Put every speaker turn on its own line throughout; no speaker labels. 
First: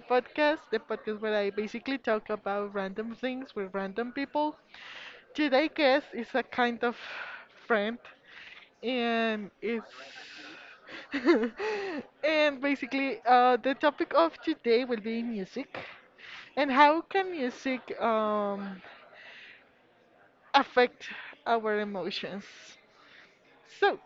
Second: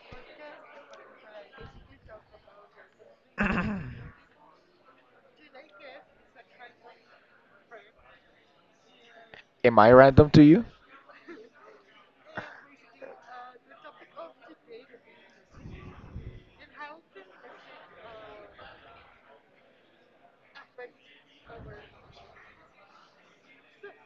Podcast, the podcast where I basically talk about random things with random people. Today guest is a kind of friend, and
am I
it's
random to you?
and basically the topic of today will be music and how can music affect our emotions. So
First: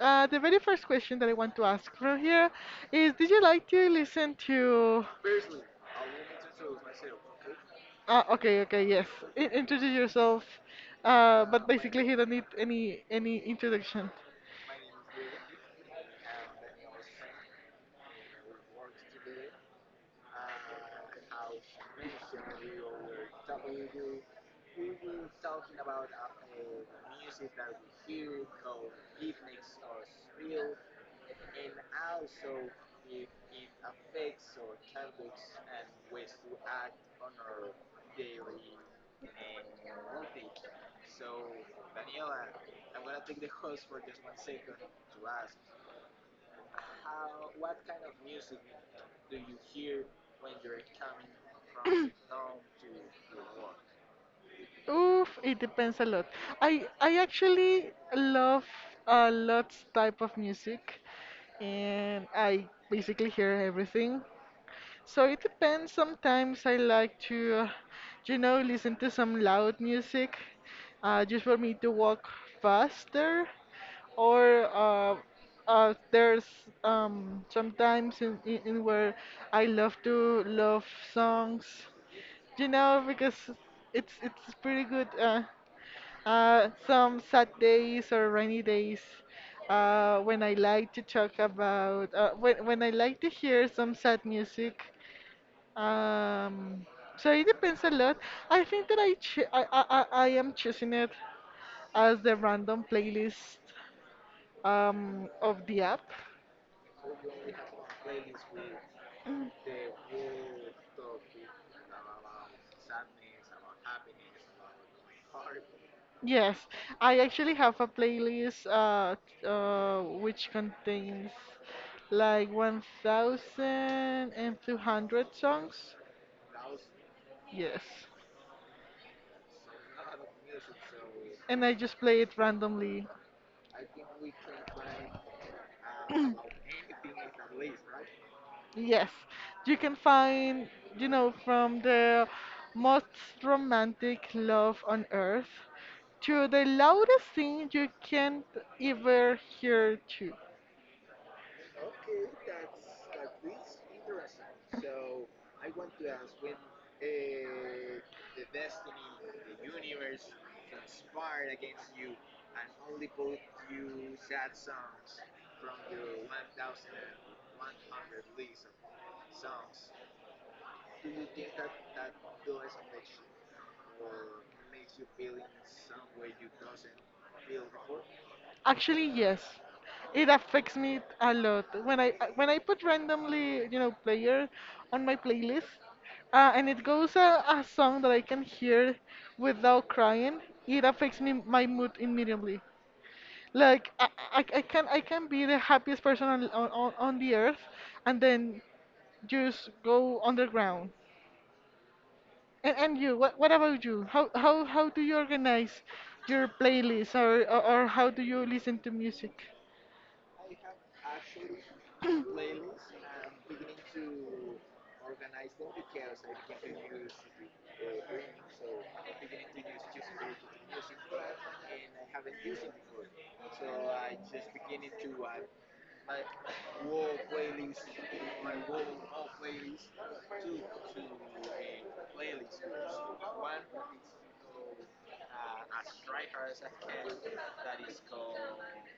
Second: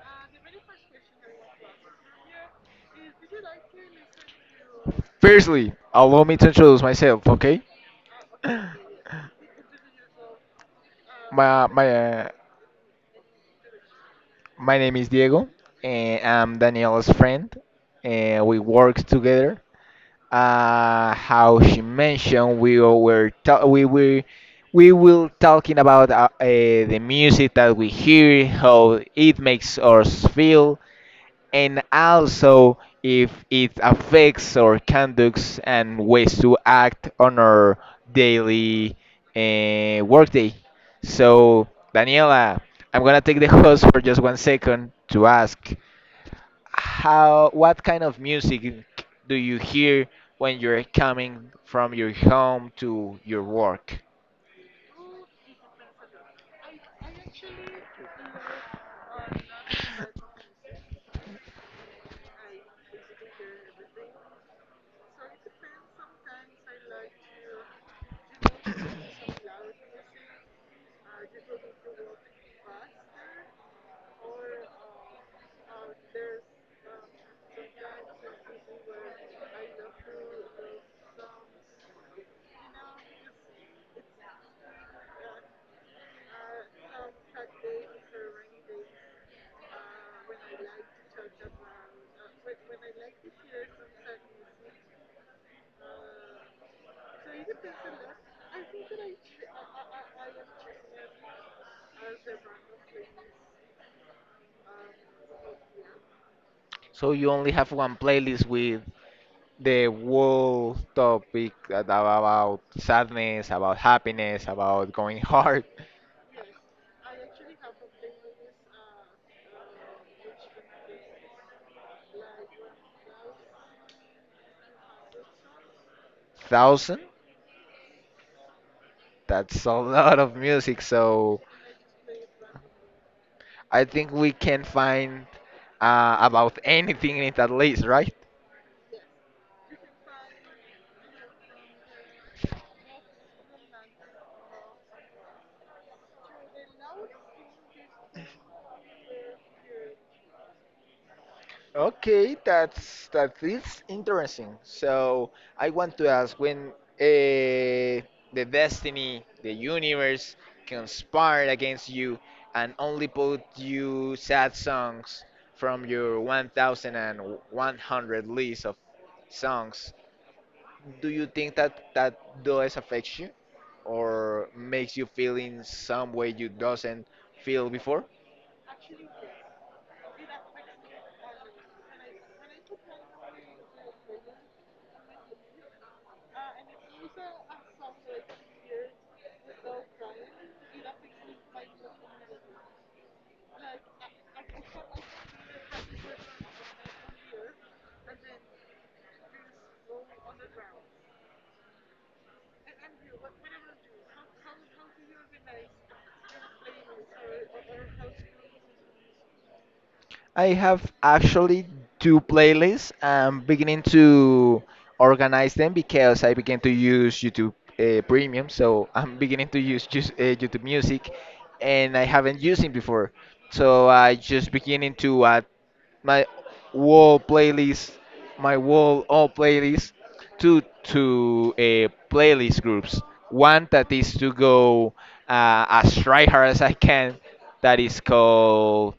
the very first question that I want to ask from here is, did you like to listen to...
Firstly, allow me to introduce myself, okay?
Ah, okay, okay, yes. In introduce yourself. But
My my
basically, he
uh,
don't need any introduction.
my name is Diego, and I'm Daniela's friend, and we work together. How she mentioned, we were we will talking about the music that we hear, how it makes us feel, and also if it affects our conducts and ways to act on our daily workday. So, Daniela, I'm gonna take the host for just 1 second to ask how what kind of music do you hear when you're coming from your home to your work?
Oof, it depends a lot. I actually love a lot type of music, and I basically hear everything. So it depends. Sometimes I like to, you know, listen to some loud music, just for me to walk faster. Or there's sometimes in where I love to love songs, you know, because it's pretty good. Some sad days or rainy days. When I like to talk about, when I like to hear some sad music, um, so it depends a lot. I think that I, ch- I am choosing it as the random playlist of the app.
So you only have one playlist with the whole topic that about sadness, about happiness, about going hard.
Yes, I actually have a playlist which contains like 1,200 songs.
Thousand?
Yes,
That's a lot of music, so
and I just play it randomly.
I think we can find about anything in that list, right?
Yes, you can find, you know, from the most romantic love on earth to the loudest thing you can't ever hear too.
Okay, that is interesting. So I want to ask when uh, the destiny, the universe conspired against you and only put you sad songs from your 1,100 list of songs, do you think that that does affect you or makes you feel in some way you doesn't feel before?
Actually, yes. It affects me a lot. When I put randomly, you know, player on my playlist, and it goes a song that I can hear without crying, it affects me my mood immediately. Like I can I can be the happiest person on the earth, and then just go underground. And you, what about you? How do you organize your playlist, or or how do you listen to music?
I have actually two playlists. I'm beginning to organize them because I began to use YouTube Premium, so I'm beginning to use just, YouTube Music, and I haven't used it before. So I just beginning to add my wall playlist, my wall all playlists to to playlist groups. One that is to go as try hard as I can. That is called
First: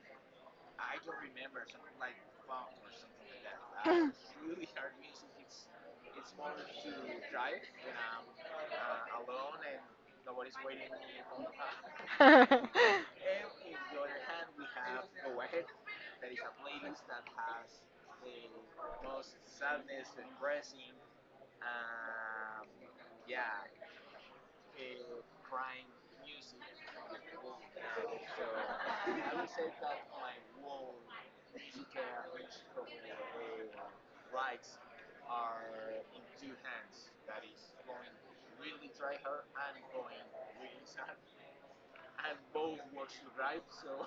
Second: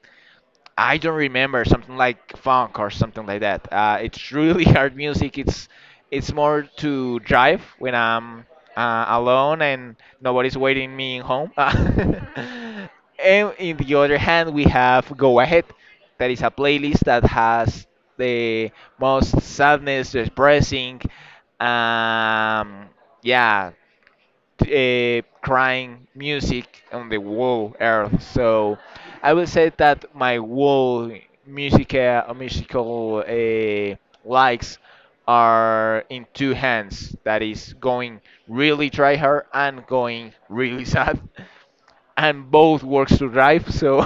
I don't remember something like funk or something like that. It's really hard music. It's more to drive when I'm alone and nobody's waiting me in home. And in the other hand, we have Go Ahead. That is a playlist that has the most sadness, depressing, um, yeah, crying music on the whole earth. So I would say that my whole music, musical likes are in two hands. That is going really try hard and going really sad, and both works to drive. So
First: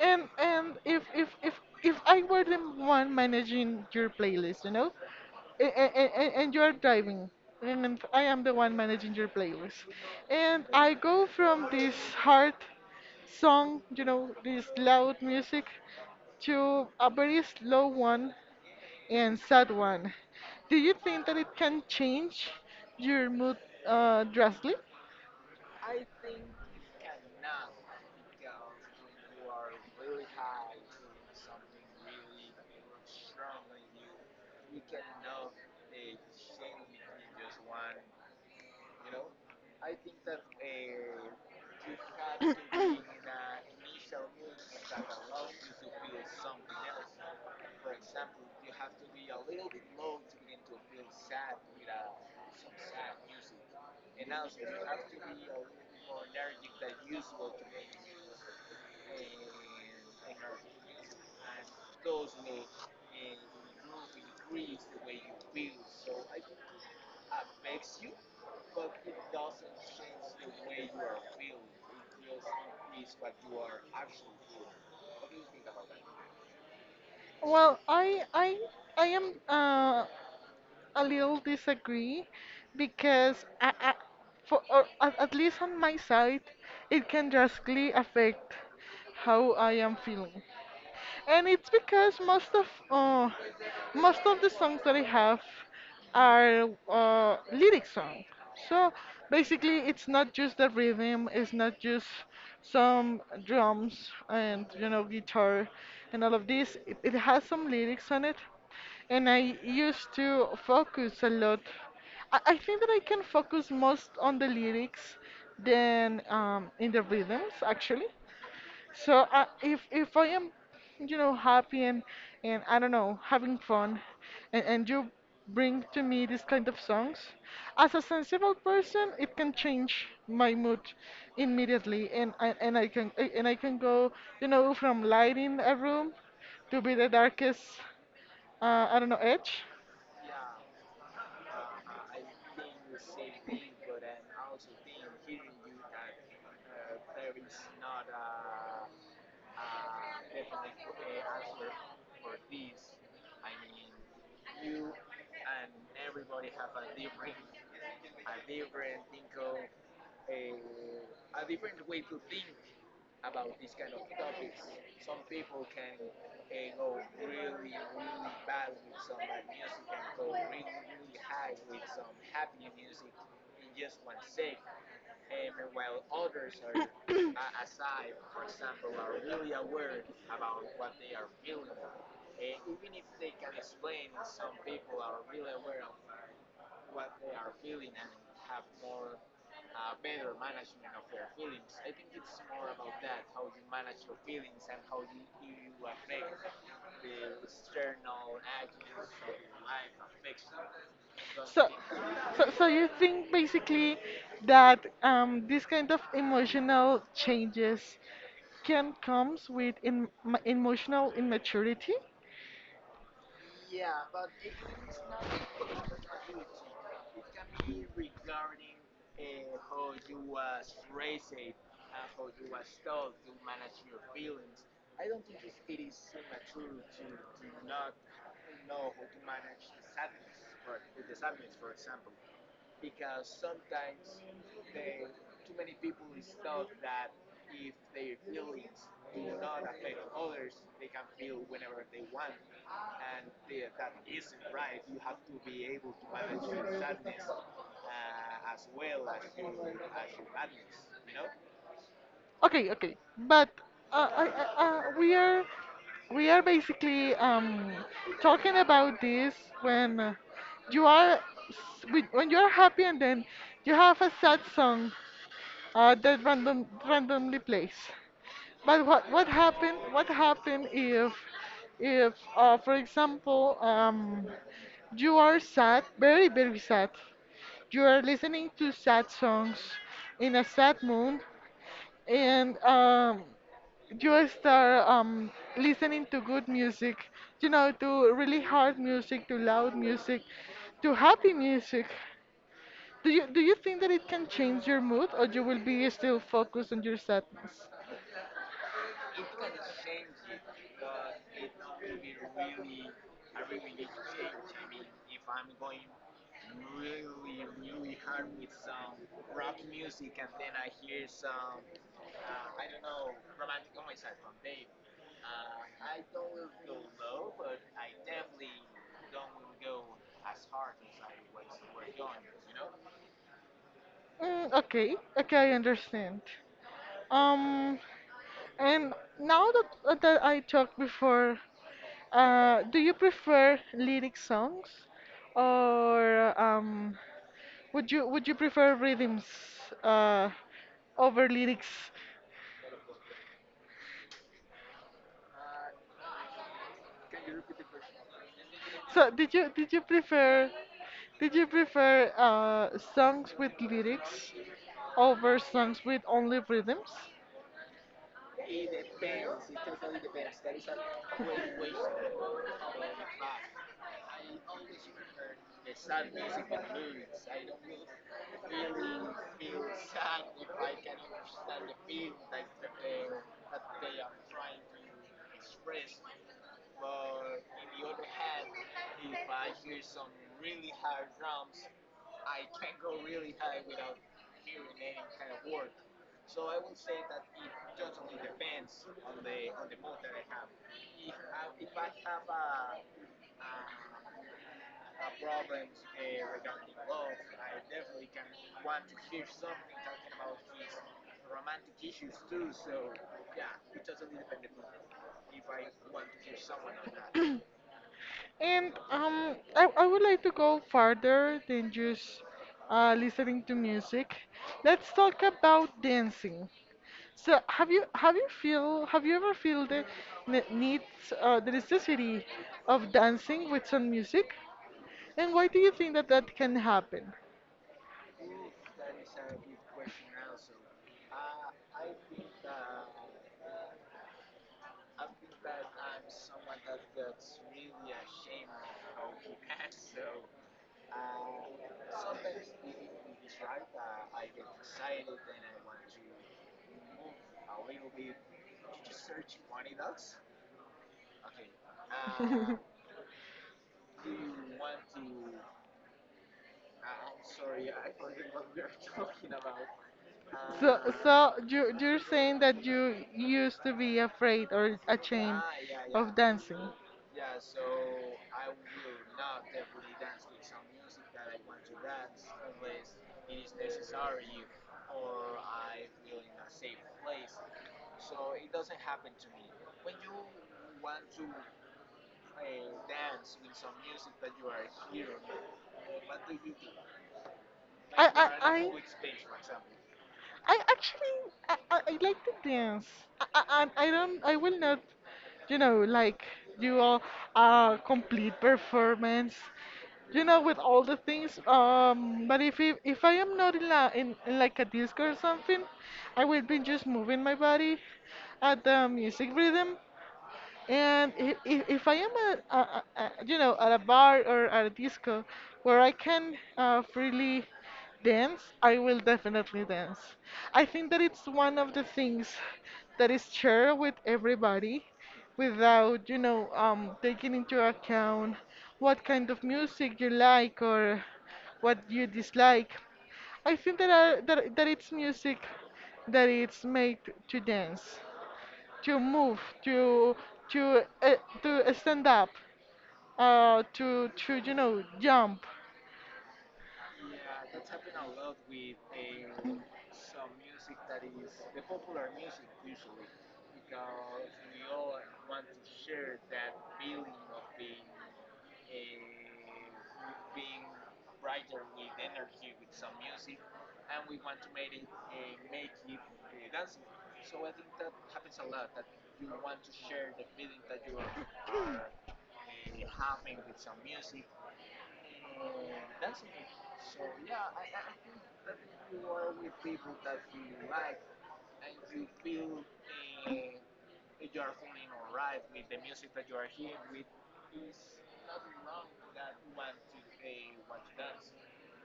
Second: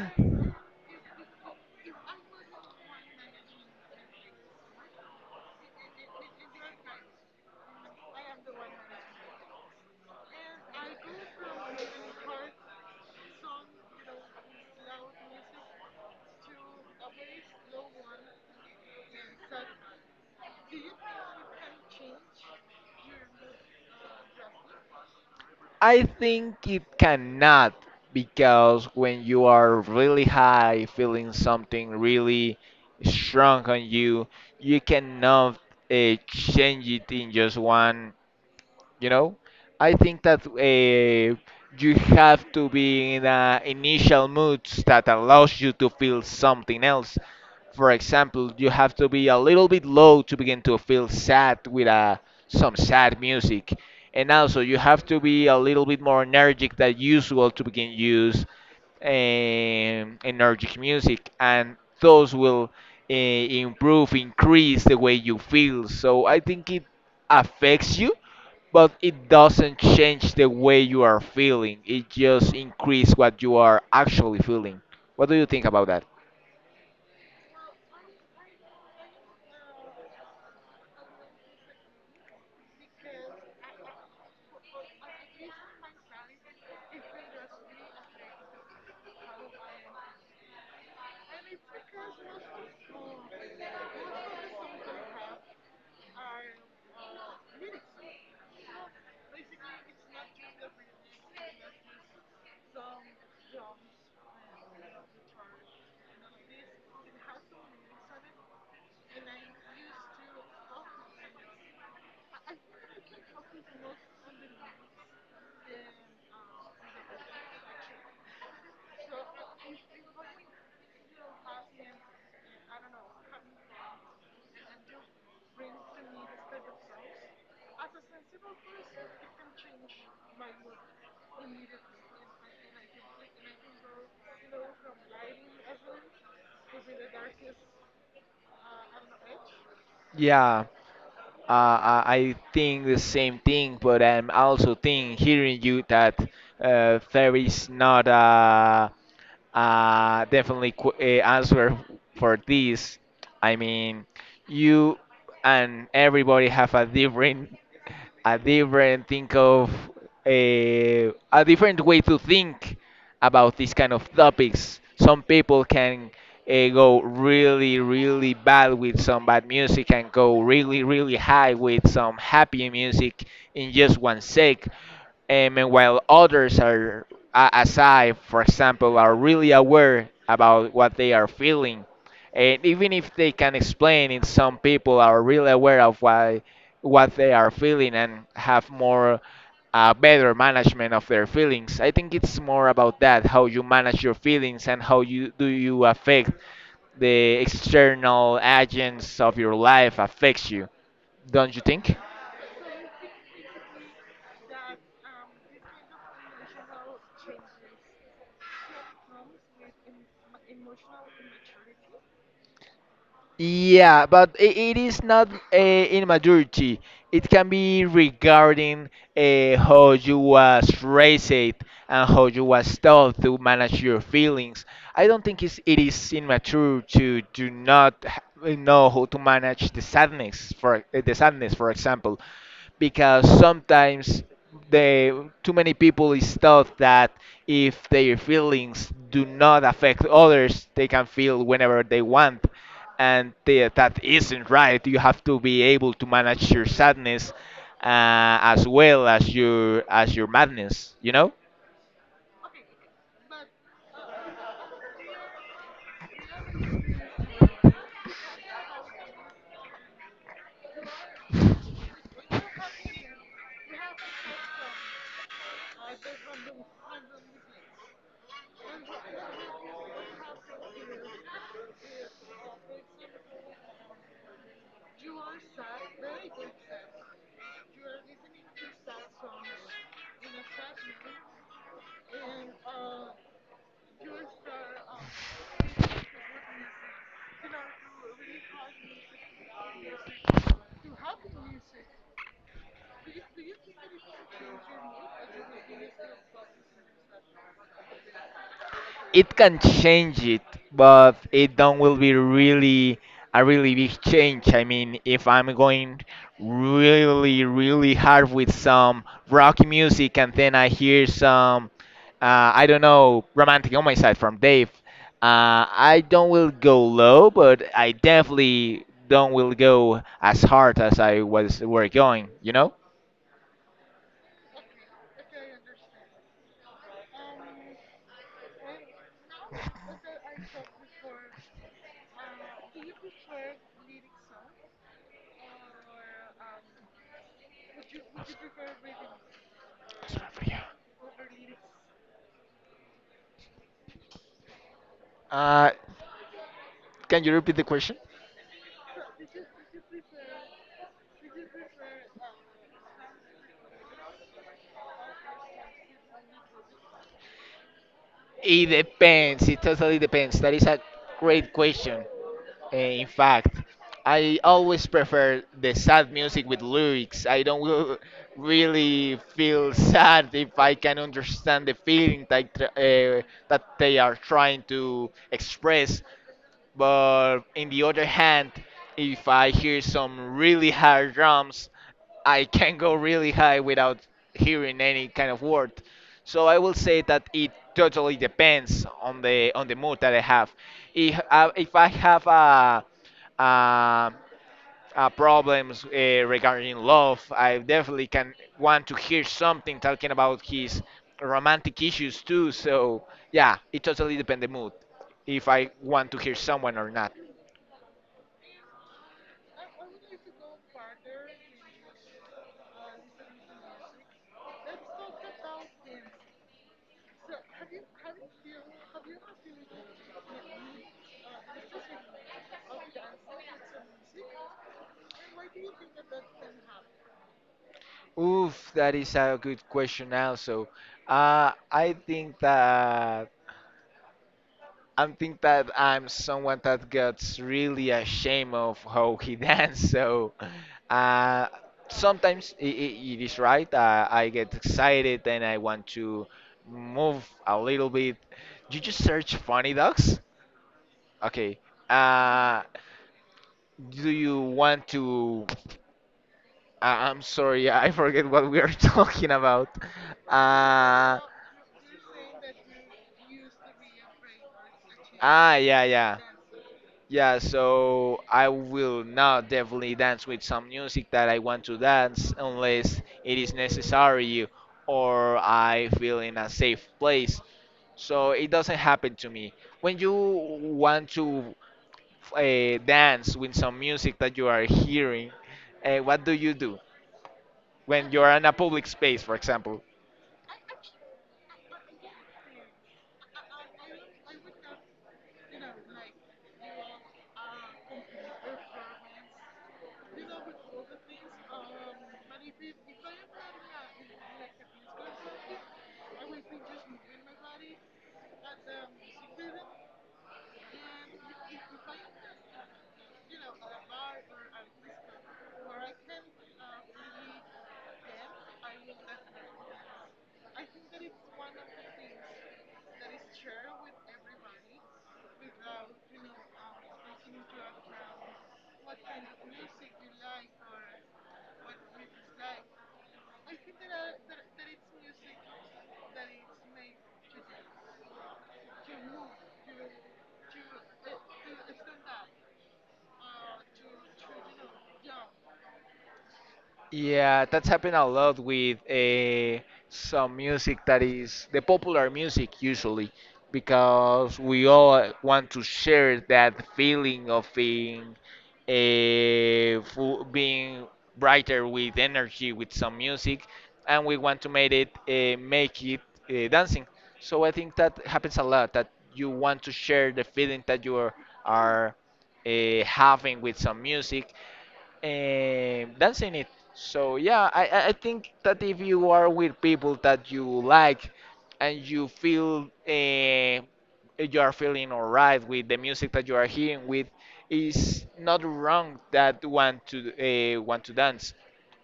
And and if if if if I were the one managing your playlist, you know, and you're driving and I am the one managing your playlist, and I go from this hard song, you know, this loud music, to a very slow one and sad one, do you think that it can change your mood drastically?
I think it cannot because when you are really high, feeling something really strong on you, you cannot change it in just one you know. I think that you have to be in a initial mood that allows you to feel something else. For example, you have to be a little bit low to begin to feel sad with some sad music, and also you have to be a little bit more energetic than usual to begin use energetic music, and those will improve increase the way you feel. So I think it affects you, but it doesn't change the way you are feeling. It just increase what you are actually feeling. What do you think about that?
Well, I am a little disagree because for or at least on my side, it can drastically affect how I am feeling, and it's because most of the songs that I have are lyric songs. So basically, it's not just the rhythm, it's not just some drums and, you know, guitar and all of this. It has some lyrics on it, and I used to focus a lot. I think that I can focus most on the lyrics than in the rhythms actually. So if I am, you know, happy and I don't know, having fun, and you bring to me this kind of songs, as a sensible person, it can change my mood immediately, and I can go, you know, from lighting a room to be the darkest, I don't know, edge.
Yeah. I think the same thing, but I'm also think hearing you that there is not a definitely qu a answer for this. I mean, you and everybody have a different think of a different way to think about these kind of topics. Some people can go really, really bad with some bad music and go really, really high with some happy music in just one sec. And while others are, a- as I, for example, are really aware about what they are feeling. And even if they can explain it, some people are really aware of why what they are feeling and have more better management of their feelings. I think it's more about that how you manage your feelings and how you do you affect the external agents of your life affects you, don't you
So,
think?
so you think basically that this kind of emotional changes can comes with in, emotional immaturity.
Yeah, but I it is not in majority. It can be regarding how you was raised and how you was taught to manage your feelings. I don't think it is immature to do not know how to manage the sadness, for example, because sometimes the too many people is thought that if their feelings do not affect others, they can feel whenever they want, and that isn't right. You have to be able to manage your sadness as well as your madness. You know?
Okay, okay, but uh, I, I, uh, we are we are basically talking about this when you are when you are happy and then you have a sad song, that random randomly place. But what happened? What happened if for example you are sad, very very sad, you are listening to sad songs in a sad mood, and you start listening to good music, you know, to really hard music, to loud music, to happy music. Do you think that it can change your mood, or you will be still focused on your sadness?
It can change it, but it don't will be really a really big change. I mean, if I'm going really really hard with some rock music and then I hear some I don't know romantic on my side from Dave, I don't will go low, but I definitely don't will go as hard as I was were going. You know?
Mm, okay, okay, I understand. Um, and now that that I talked before, do you prefer lyric songs, or would you prefer rhythms uh, over lyrics?
Uh, can you repeat the question?
So did you prefer songs with lyrics over songs with only rhythms?
It depends. It totally depends. That is a great question. In fact, I always prefer the sad music with lyrics. I don't will- really feel sad if I can understand the feeling that they are trying to express. But in the other hand, if I hear some really hard drums, I can go really high without hearing any kind of word. So I will say that it totally depends on the mood that I have. If I have a problems regarding love. I definitely can want to hear something talking about his romantic issues too. So yeah, it totally depends the mood if I want to hear someone or not.
And I would like to go farther than just listening to music. Let's talk about dancing. So have you feel have you ever feel the need the necessity of dancing with some music? And why do you think that that can happen?
Oof, that is a good question. Also, uh, I think that I think that I'm someone that gets really ashamed of how he dance. So uh, sometimes I it is right. I get excited and I want to move a little bit. You just search funny dogs. Okay. Uh, do you want to? I I'm sorry, I forget what we are talking about.
So,
Uh,
so you you're saying that you used to be afraid or ashamed
Ah, yeah,
of
yeah.
dancing.
Yeah, so I will not definitely dance with some music that I want to dance unless it is necessary or I feel in a safe place. So it doesn't happen to me. When you want to dance with some music that you are hearing, what do you do?
I
When
I
you're in a
I
public space, for example.
I actually I like to dance. I, I I don't, I will not, you know, like do a complete performance. You know, with all the things. But if it, if I am not in, la, in like a disco or something, I will be just moving my body at the music rhythm. And if, I am you know, at a bar or at a disco where I can freely dance, I will definitely dance. I think that it's one of the things that is shared with everybody without, you know, taking into account what kind of music you like or what you dislike. I think that, are, that, that it's music that it's made to dance, to move, to to uh, to stand up, to, you know, jump.
Yeah, that's happened a lot with some music that is the popular music usually, because we all want to share that feeling of being being brighter with energy with some music, and we want to make it dancing. So I think that happens a lot that you want to share the feeling that you are having with some music, and that's in it. So yeah, I think that if you are with people that you like and you feel you are feeling alright with the music that you are hearing with, it's not wrong that want to dance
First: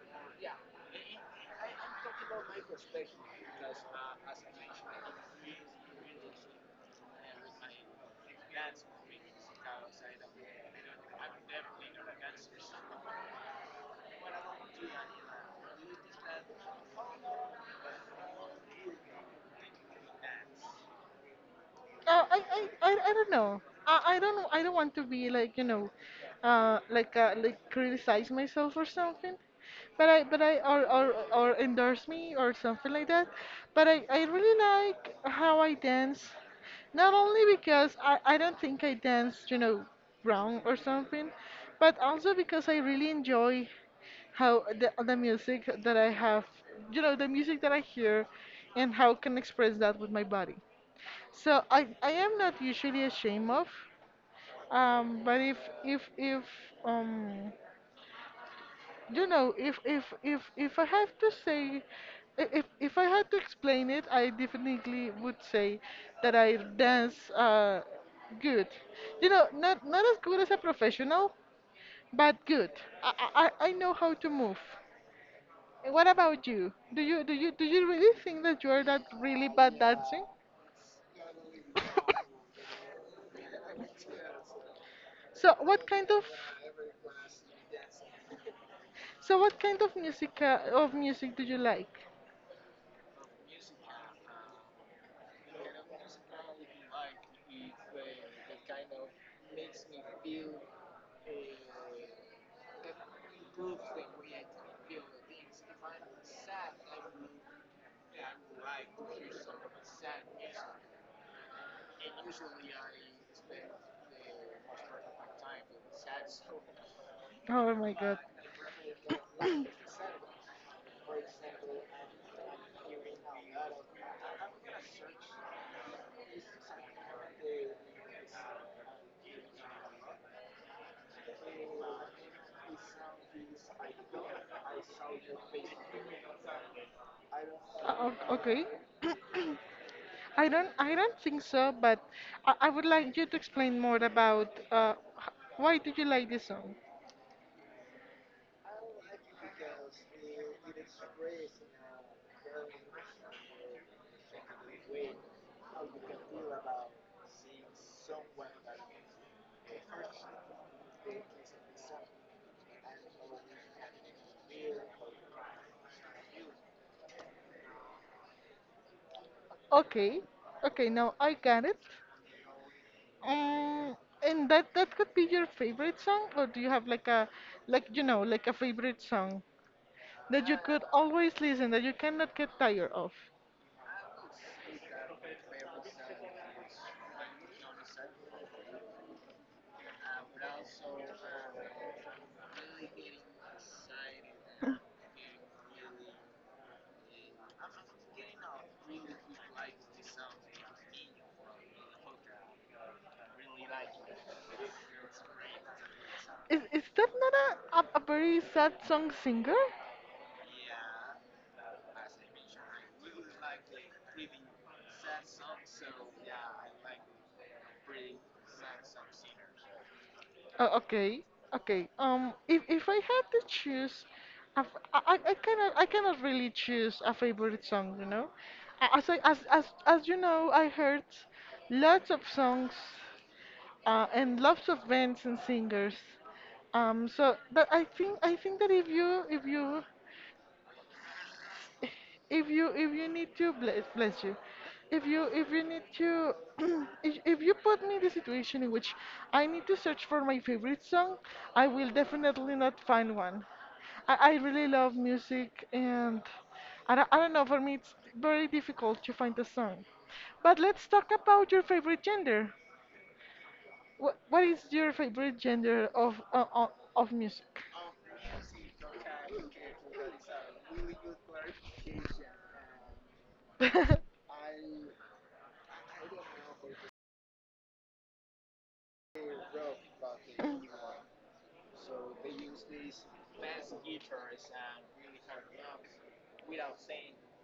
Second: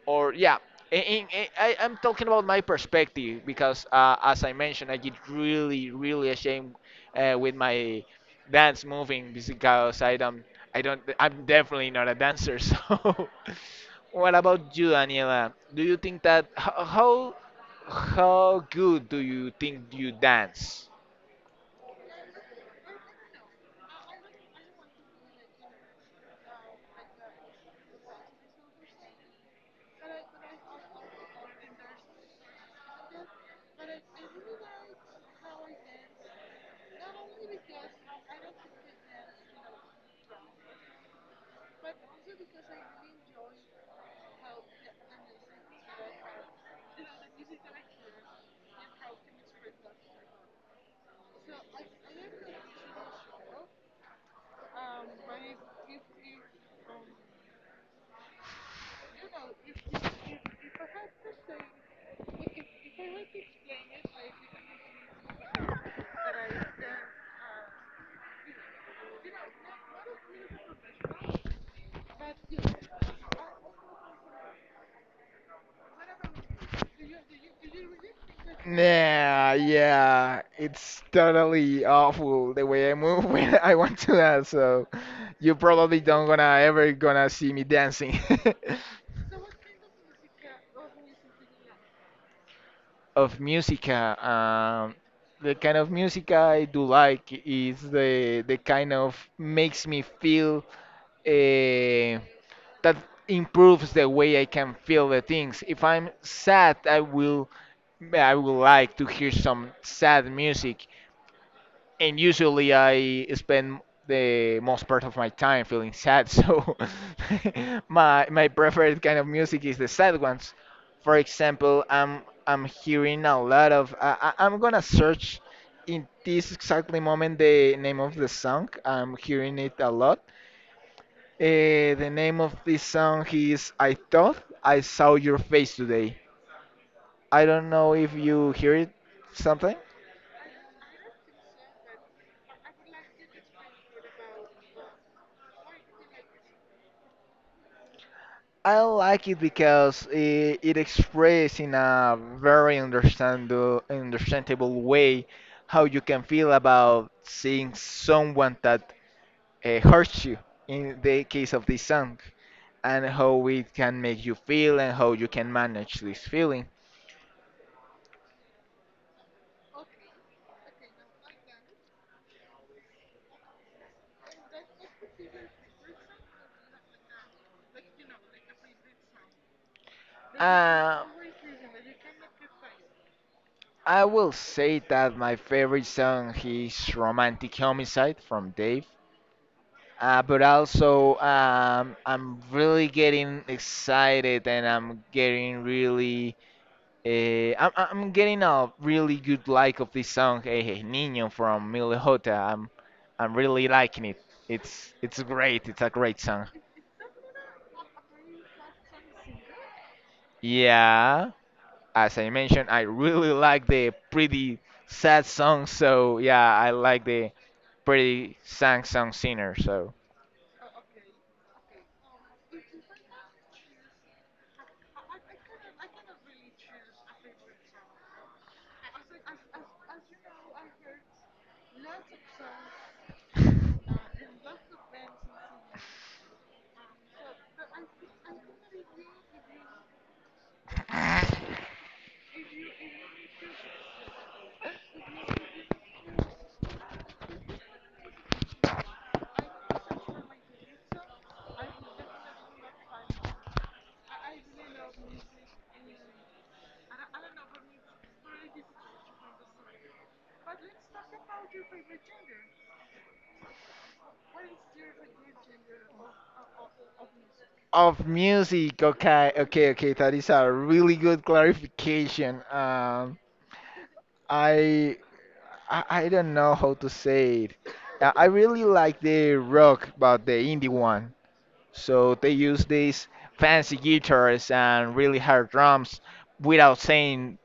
or yeah I, I'm talking about my perspective because as I mentioned I get really really ashamed with my dance moving because i don't I'm definitely not a dancer. So what about you Daniela? Do you think that how good do you think you dance?
I don't know. I don't know. I don't want to be like, you know, like criticize myself or something. But I or or endorse me or something like that. But I really like how I dance. Not only because I don't think I danced, you know, wrong or something, but also because I really enjoy how the music that I have, you know, the music that I hear, and how I can express that with my body. So I am not usually ashamed of, but if um you know if I have to say, if I had to explain it, I definitely would say that I dance good. You know, not not as good as a professional, but good. I know how to move. What about you? Do you do you really think that you are that really
Nah,
bad dancing?
yeah, it's totally awful the way I move when I want to dance. So
So,
you
what
probably
kind of...
don't gonna ever gonna see me dancing.
So what kind of music of music do you like?
Of musica, the kind of music I do like is the kind of makes me feel. Uh, that improves the way I can feel the things. If I'm sad, I will like to hear some sad music, and usually I spend the most part of my time feeling sad. So
Oh my god.
my preferred kind of music is the sad ones. For example, I'm hearing a lot of I'm gonna search in this exactly moment the name of the song. I'm hearing it a lot. The name of this song is I Thought I Saw Your Face Today. I don't know if
O-
you
okay.
hear it something.
I don't think so, but I would like you to explain more about h- why did you like this song?
I like it because it expresses in a very understand, understandable way how you can feel about seeing someone that hurts you in the case of this song, and how it can make you feel and how you can manage this feeling.
Okay. Okay, now I got it. Um, and that that could be your favorite song, or do you have like a, like, you know, like a favorite song that you could
Uh,
always listen, that you cannot get tired of?
I will say that my favorite song is Romantic Homicide from Dave. But also, I'm really getting excited and I'm getting really. I'm getting a really good like of this song, Eh Niño from Mil Jota. I'm really liking it. It's great. It's a great song.
Is that not a very sad song singer?
Yeah. As I mentioned, I really like the pretty sad songs. So yeah, I like the pretty sad song singer. So
Oh, okay, okay. If I had to choose, a f- I cannot really choose a favorite song, you know. As I, as as you know, I heard lots of songs, and lots of bands and singers. So that I think that if you if you need to bless you. If you if you need to if you put me in the situation in which I need to search for my favorite song, I will definitely not find one. I really love music, and I don't know, for me it's very difficult to find a song. But let's talk about your favorite gender. What is your favorite gender of music?
Of music, okay, okay. That is a really good clarification. I, I don't know how to say it. I really like the rock, but the indie one. So they use these fancy guitars and really hard drums without saying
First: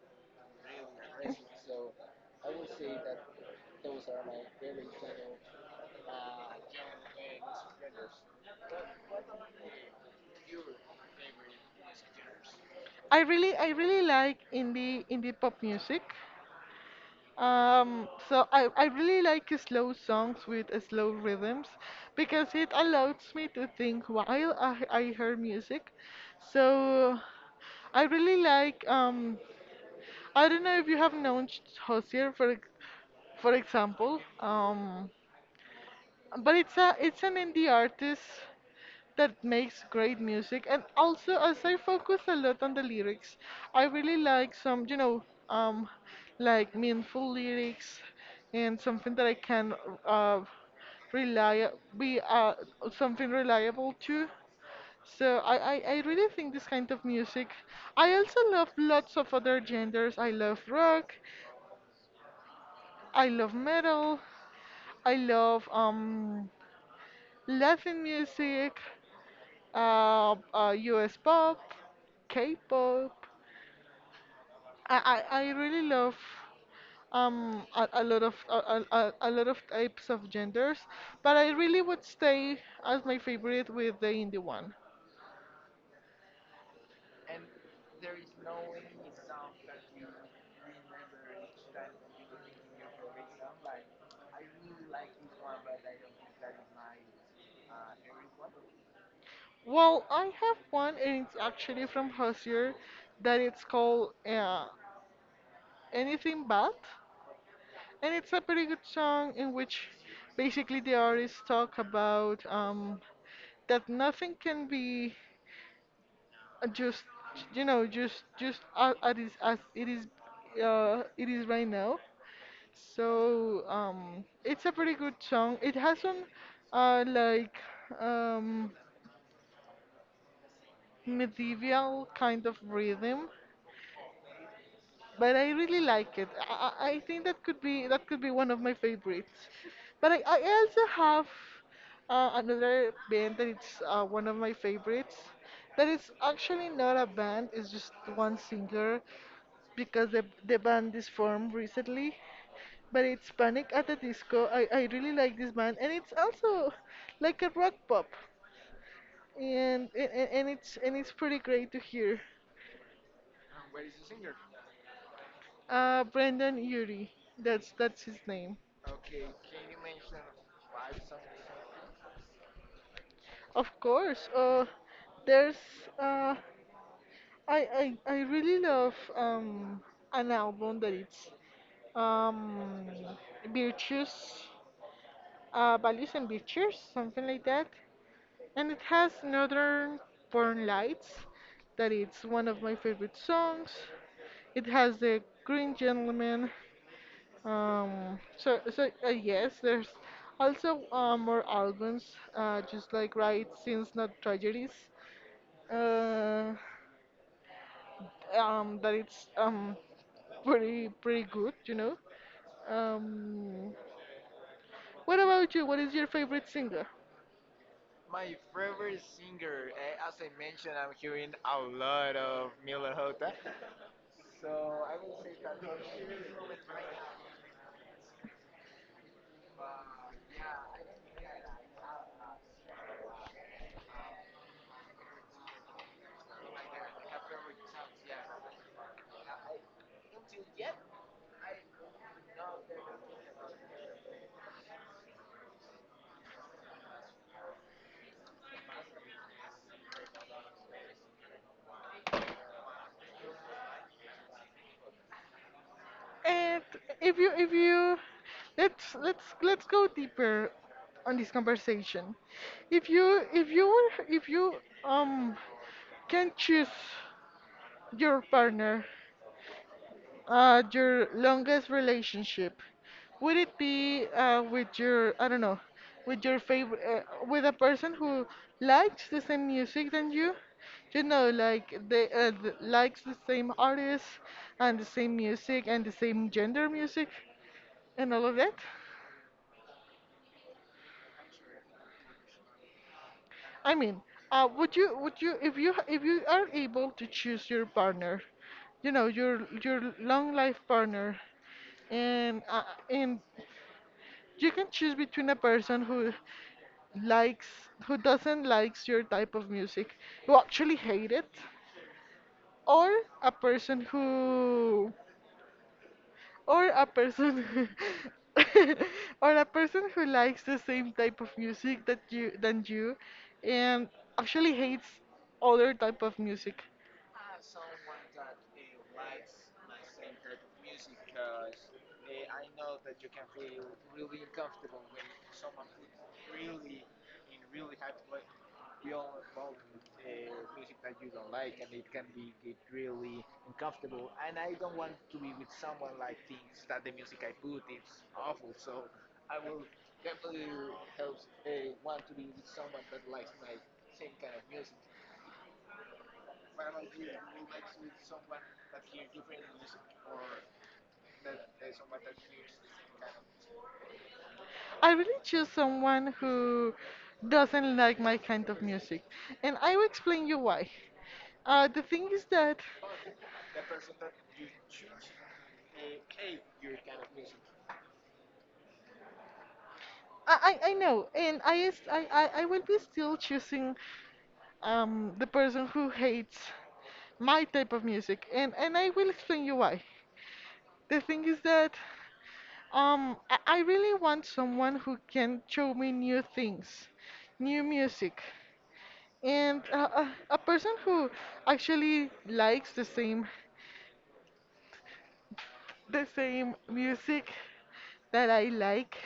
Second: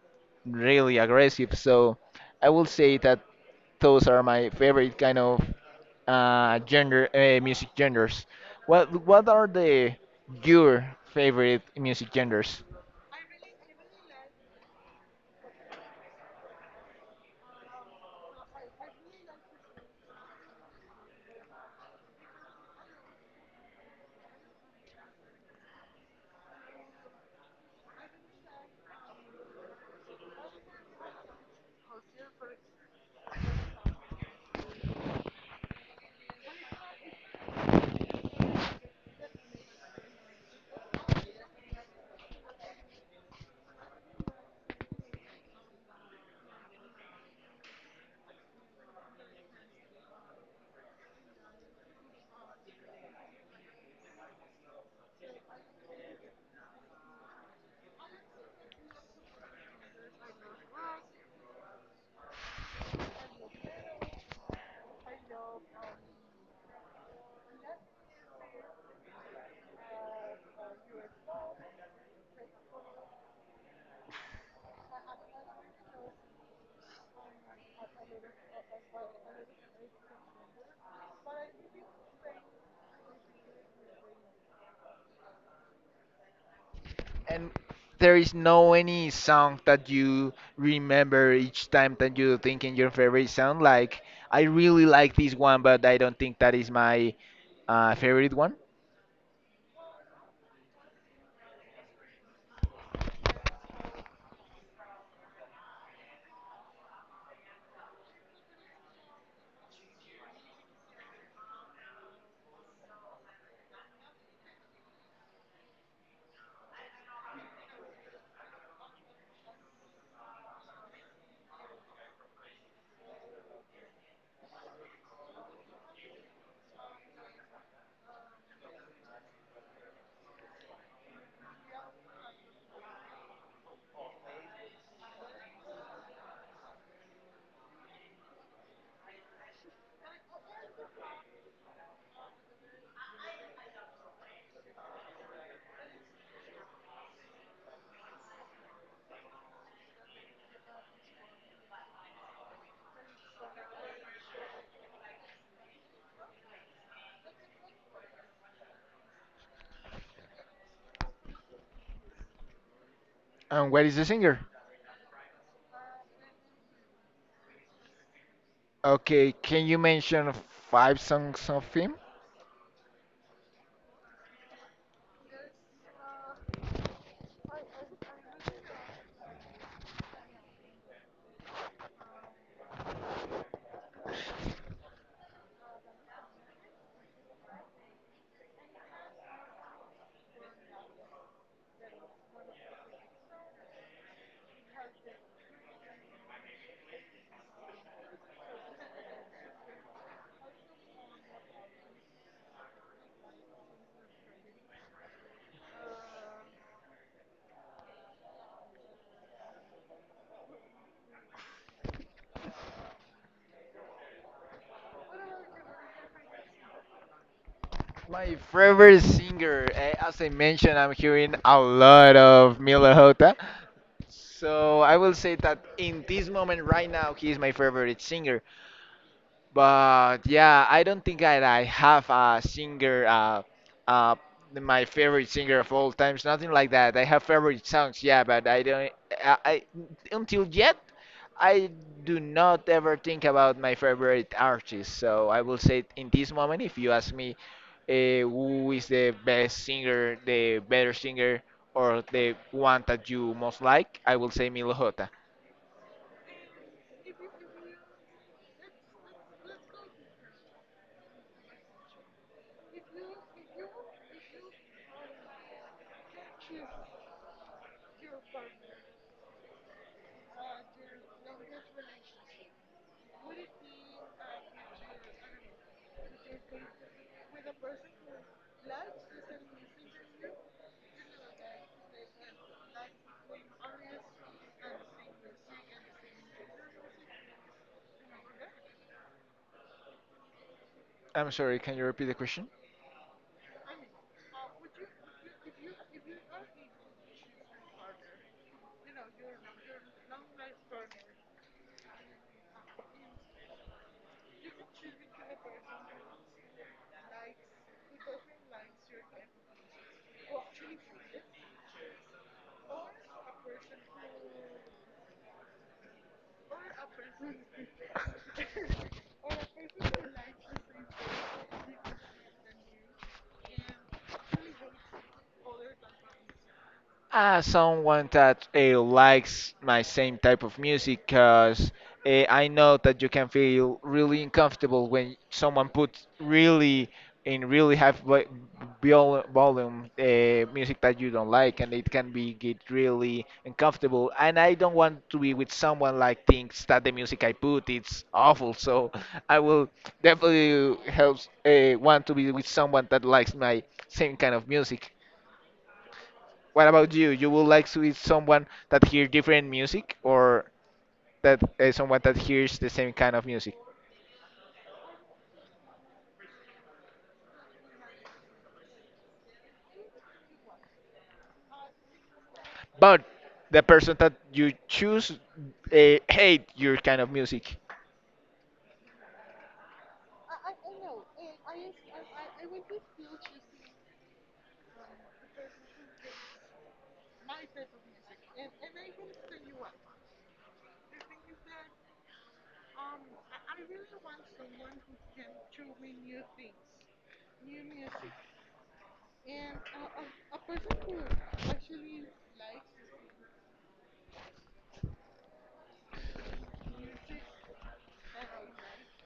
really aggressive. So I will say that those are my favorite kind of gender music genders. What are the your favorite music genders?
I really like indie indie pop music. So I really like slow songs with slow rhythms because it allows me to think while I hear music. So I really like um, I don't know if you have known Hozier for for example. Um, but it's a, it's an indie artist that makes great music, and also as I focus a lot on the lyrics, I really like some, you know, um, like meaningful lyrics and something that I can uh rely be something reliable to. So I really think this kind of music. I also love lots of other genders. I love rock, I love metal, I love um, Laugh in music, US pop, K-pop. I really love a lot of types of genders, but I really would stay as my favorite with the indie one.
And there is no any song that you remember each time that you think in your favorite song. Like I really like this one, but I don't think that is my favorite one.
Well, I have one, and it's actually from Hozier, that it's called Anything But, and it's a pretty good song in which basically the artists talk about that nothing can be just just as it is it is right now. So it's a pretty good song. It has some uh like um medieval kind of rhythm, but I really like it. I think that could be one of my favorites. But I also have another band that it's one of my favorites. That it's actually not a band; it's just one singer because the band is formed recently. But it's Panic at the Disco. I really like this band, and it's also like a rock pop, and it's pretty great to hear.
And what is the singer?
Brendan Urie, that's his name.
Okay, can you mention five songs of him?
Of course, there's uh, I really love an album that it's um, virtues, values and virtues, something like that, and it has Northern Born Lights, that it's one of my favorite songs. It has the Green Gentleman. Yes, there's also more albums, just like Right Since Not Tragedies. Uh, that it's pretty good, you know. Um, what about you? What is your favorite singer?
My favorite singer, eh, as I mentioned, I'm hearing a lot of Milo Hota. So I will say that in this moment right now, he is my favorite singer. But yeah, I don't think that I have a singer, uh, my favorite singer of all times, nothing like that. I have favorite songs, yeah, but I until yet, I do not ever think about my favorite artist. So I will say in this moment, if you ask me who is the best singer, the better singer, or the one that you most like, I will say Milo Jota.
And if you let's go deeper on this conversation. If you um can choose your partner, your longest relationship. Would it be with your, I don't know, with your favorite, with a person who likes the same music than you? You know, like they likes the same artists and the same music and the same gender music and all of that.
I'm sorry, can you repeat the question?
I mean, would you, if you, if you are able to choose your partner, you know, your long life partner, and uh, and you can choose between a person who likes who doesn't likes your type of music, who actually hate it, or a person who a person who- or a person who likes the same type of music that you than you and actually hates other type of music.
Someone that likes my same type of music, because I know that you can feel really uncomfortable when someone puts really in really high volume music that you don't like, and it can be get really uncomfortable, and I don't want to be with someone like thinks that the music I put it's awful. So I will definitely help want to be with someone that likes my same kind of music. What about you? You would like to be someone that hear different music, or that someone that hears the same kind of music?
I really choose someone who doesn't like my kind of music. And I will explain you why. The thing is that
But the person that you choose hate your kind of music.
I know, and I, is- I will be still choosing the person who hates my type of music, and I will explain you why. The thing is that I really want someone who can show me new things, new music, and a person who actually likes the same. The same music that I like.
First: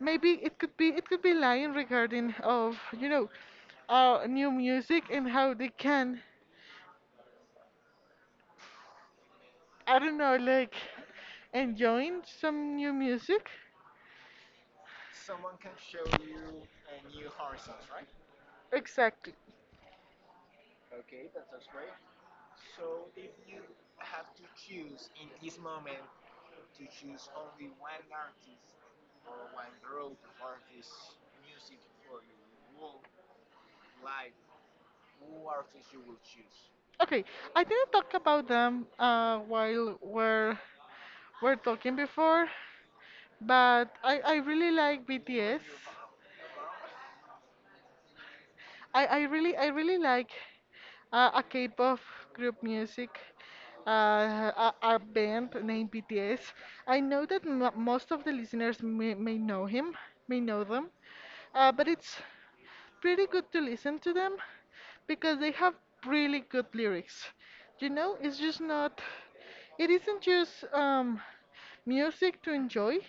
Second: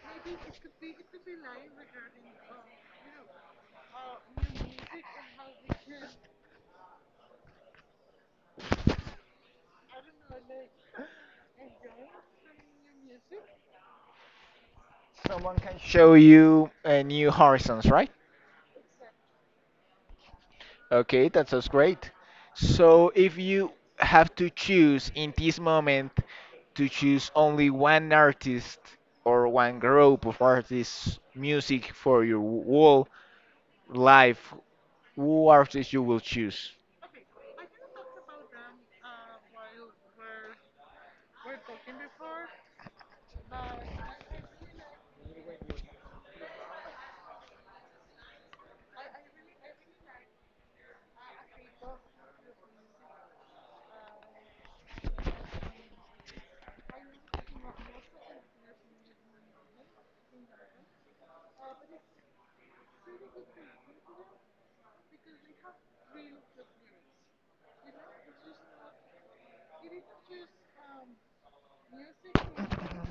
Maybe it could be lying regarding of, you know, new music and how they can, I don't know, like enjoying some new music.
Someone can show you new horizons, right?
Exactly.
Okay, that sounds great. So if you have to choose in this moment to choose only one artist or one group of artists music for your whole life, who artist you will choose?
Okay, I didn't talk about them while we're talking before, but I really like BTS. I really like a K-pop group music, a band named BTS. I know that m most of the listeners may know him, may know them, but it's pretty good to listen to them because they have really good lyrics. You know, it's just not. It isn't just music to enjoy,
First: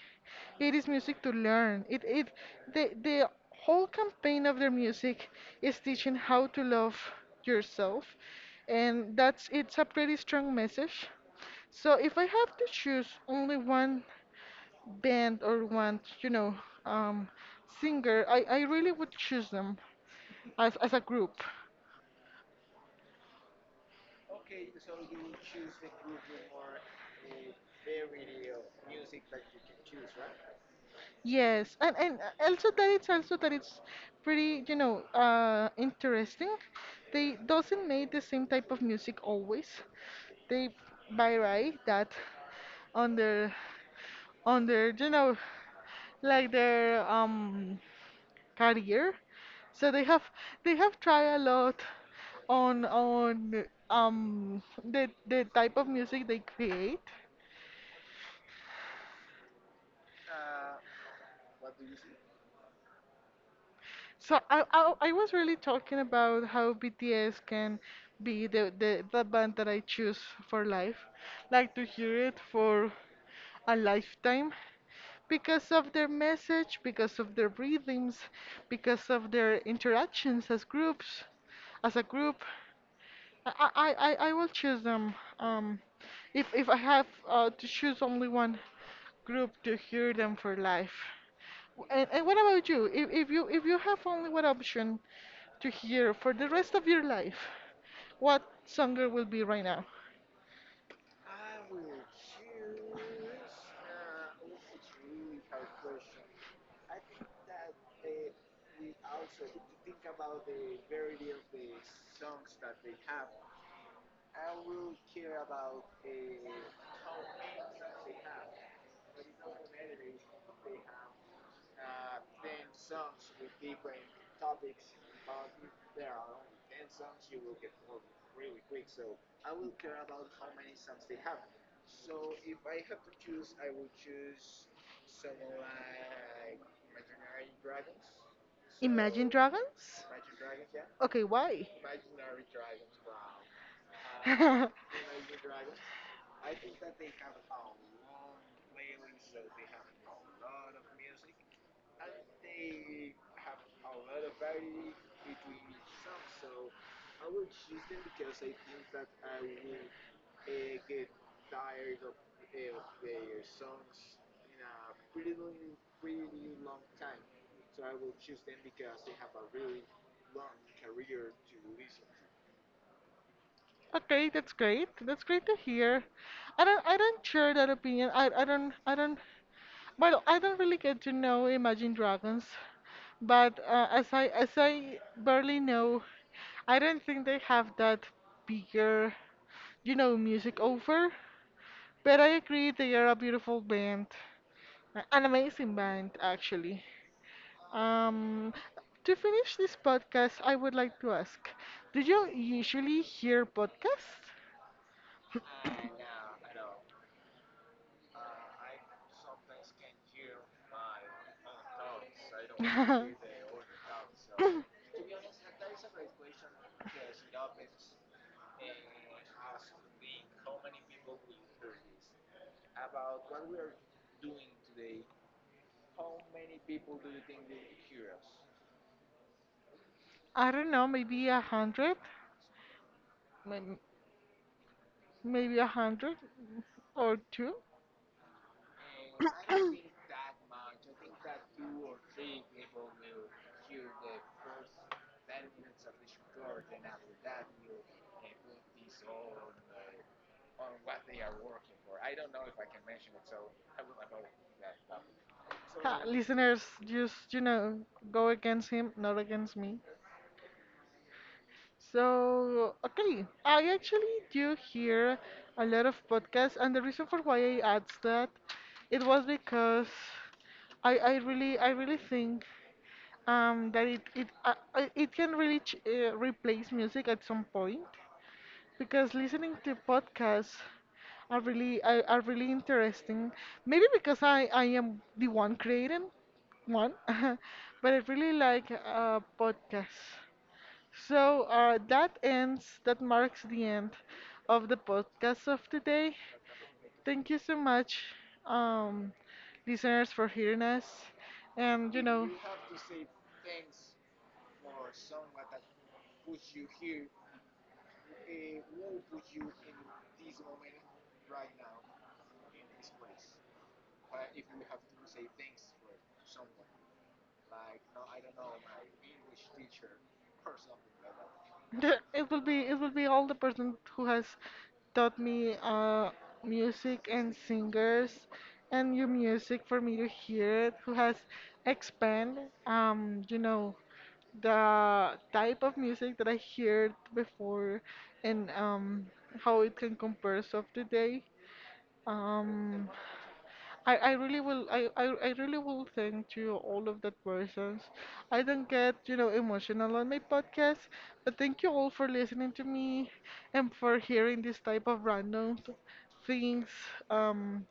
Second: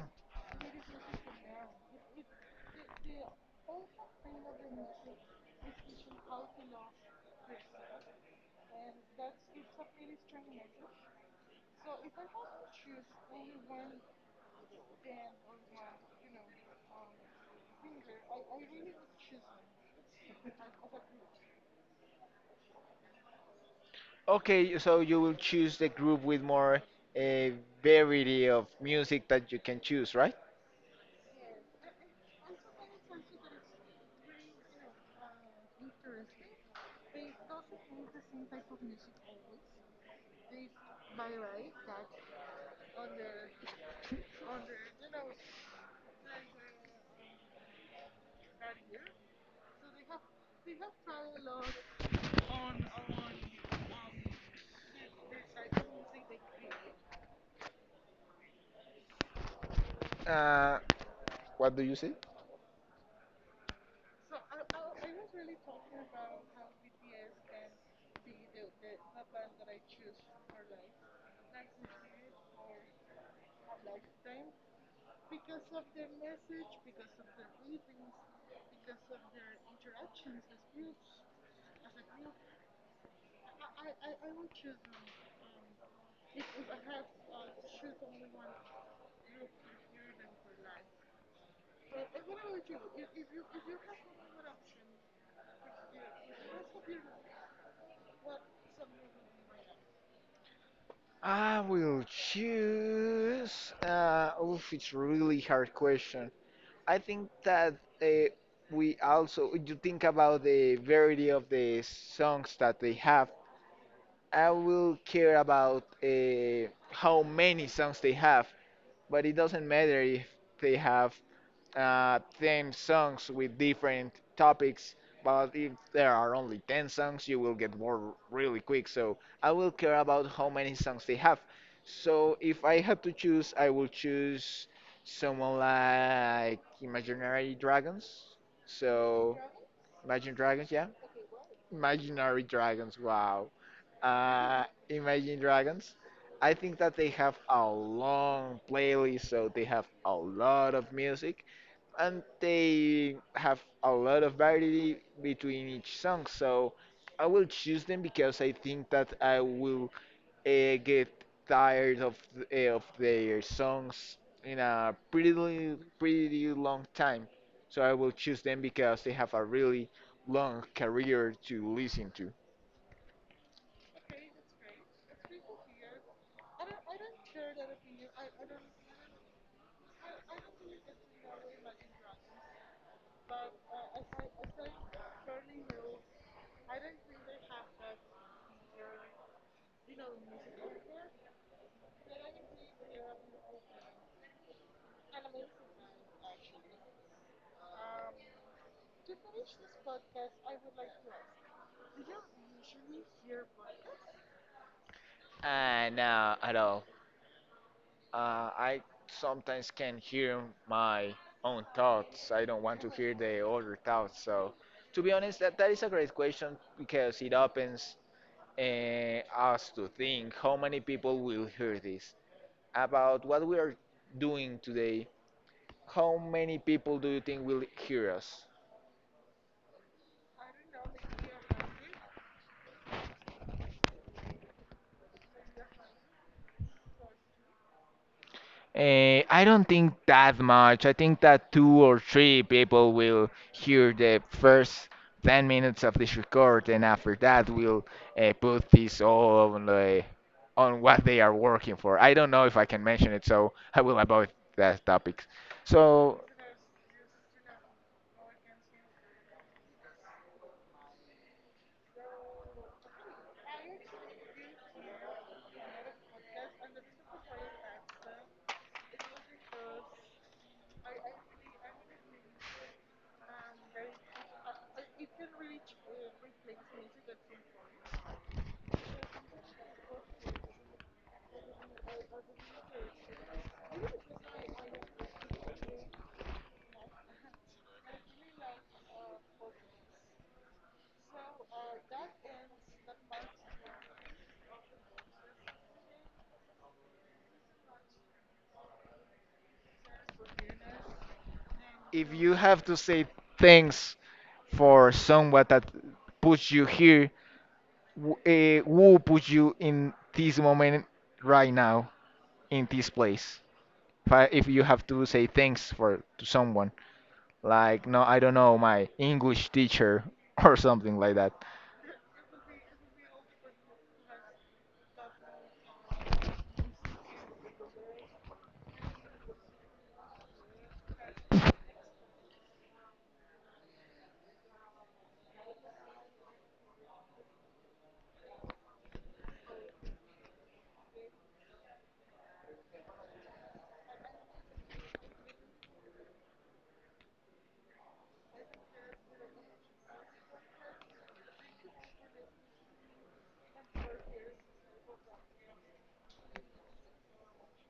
it is music to learn. The whole campaign of their music is teaching how to love yourself, and that's it's a pretty strong message. So if I have to choose only one band or one, you know, um, singer, I really would choose them as a group.
Okay, so you will choose the group with more a variety of music that you can choose, right?
Yes, and also that it's pretty, you know, interesting. They doesn't make the same type of music always. They vary that on their you know, like their career. So they have tried a lot on um the type of music they create.
Uh, what do you say?
So I was really talking about how BTS can be the band that I choose for life, like to hear it for a lifetime because of their message, because of their rhythms, because of their interactions as groups, as a group. I will choose them. Um, if I have to choose only one group to hear them for life. And what about you? If you have only one option to hear for the rest of your life, what songer will be right now?
I will choose. Oof, it's really hard question. I think that uh, we also you think about the variety of the songs that they have. I will care about how many songs they have, but it doesn't matter if they have theme songs with different topics. But if there are only 10 songs, you will get bored really quick. So I will care about how many songs they have. So if I had to choose, I will choose someone like Imaginary Dragons.
Imagine
So
Dragons?
Imagine Dragons, yeah.
Okay, why?
Imaginary Dragons, wow. Imagine Dragons. I think that they have a long playlist, so they have a lot of music and they have a lot of variety between each song. So I will choose them because I think that I will get tired of their songs in a pretty long time. So I will choose them because they have a really long career to listen to.
Okay, that's great. That's great to hear. I don't share that opinion. I don't, well, I don't really get to know Imagine Dragons, but as I barely know, I don't think they have that bigger, you know, music over. But I agree they are a beautiful band, a- an amazing band actually. Um, to finish this podcast, I would like to ask, do you usually hear podcasts?
No, at all. I sometimes
Can
can hear my own thoughts. I don't want to
know
hear
if
the other thoughts. So, to be honest, that is a great question because it opens us to think how many people will hear this about what we are doing today. How many people do you think will hear us?
I don't know, maybe a hundred, may- maybe a hundred or two.
Eh, I don't think that much. I think that two or three people will hear the first 10 minutes of this record, and after that, we'll put this all on, the, on what they are working for. I don't know if I can mention it, so I will avoid that topic.
So. Ha, so,
So,
listeners, just you know, go against him, not against me. So, okay, I actually do hear a lot of podcasts, and the reason for why I asked that, it was because I really think that it can really ch replace music at some point because listening to podcasts are really are really interesting. Maybe because I am the one creating one, but I really like podcasts. So that ends. That marks the end of the podcast of today. Thank you so much, um, listeners, for hearing us. And you
if
know.
you have to say thanks for someone that puts you here, who put you in this moment right now, in this place? If you have to say thanks for to someone, like no, I don't know, my English teacher or something like that.
It will be all the person who has taught me music and singers and your music for me to hear it, who has expand you know the type of music that I heard before and how it can compare of today. Um, I really will thank you all of the persons. I don't get, you know, emotional on my podcast, but thank you all for listening to me and for hearing this type of random things. Um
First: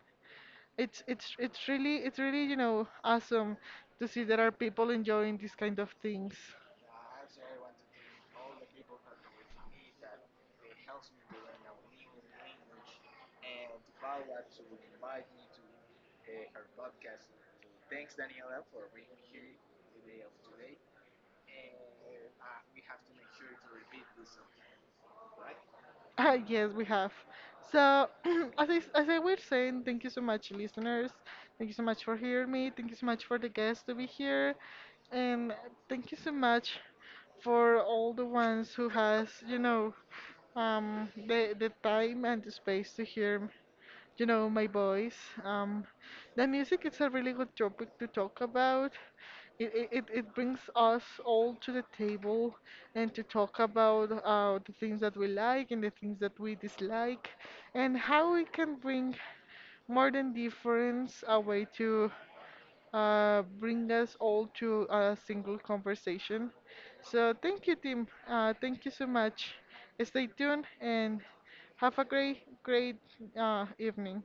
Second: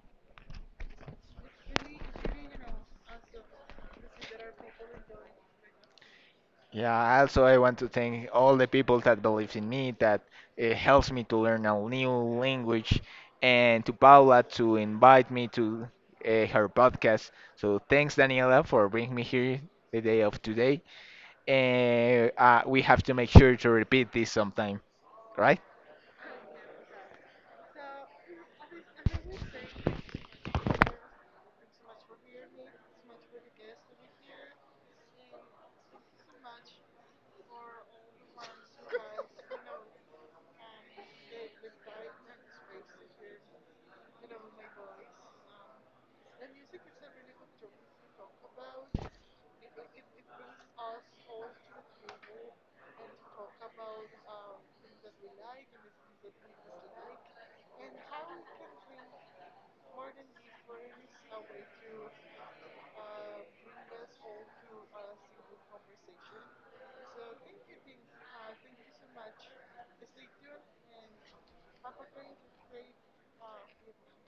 it's really, you know, awesome to see there are people enjoying these kind of things.
Yeah. Also, I want to thank all the people that believes in me, that it helps me to learn a new language, and to Paula to invite me to her podcast. So thanks, Daniela, for bringing me here the day of today. And we have to make sure to repeat this sometime, right?
Ah, yes, we have. So, as I, as I was saying, thank you so much, listeners. Thank you so much for hearing me. Thank you so much for the guests to be here. And thank you so much for all the ones who has, you know, the time and the space to hear, you know, my voice. Um, the music is a really good topic to talk about. It brings us all to the table and to talk about the things that we like and the things that we dislike and how we can bring more than difference a way to bring us all to a single conversation. So thank you, Tim. Thank you so much. Stay tuned and have a great, evening.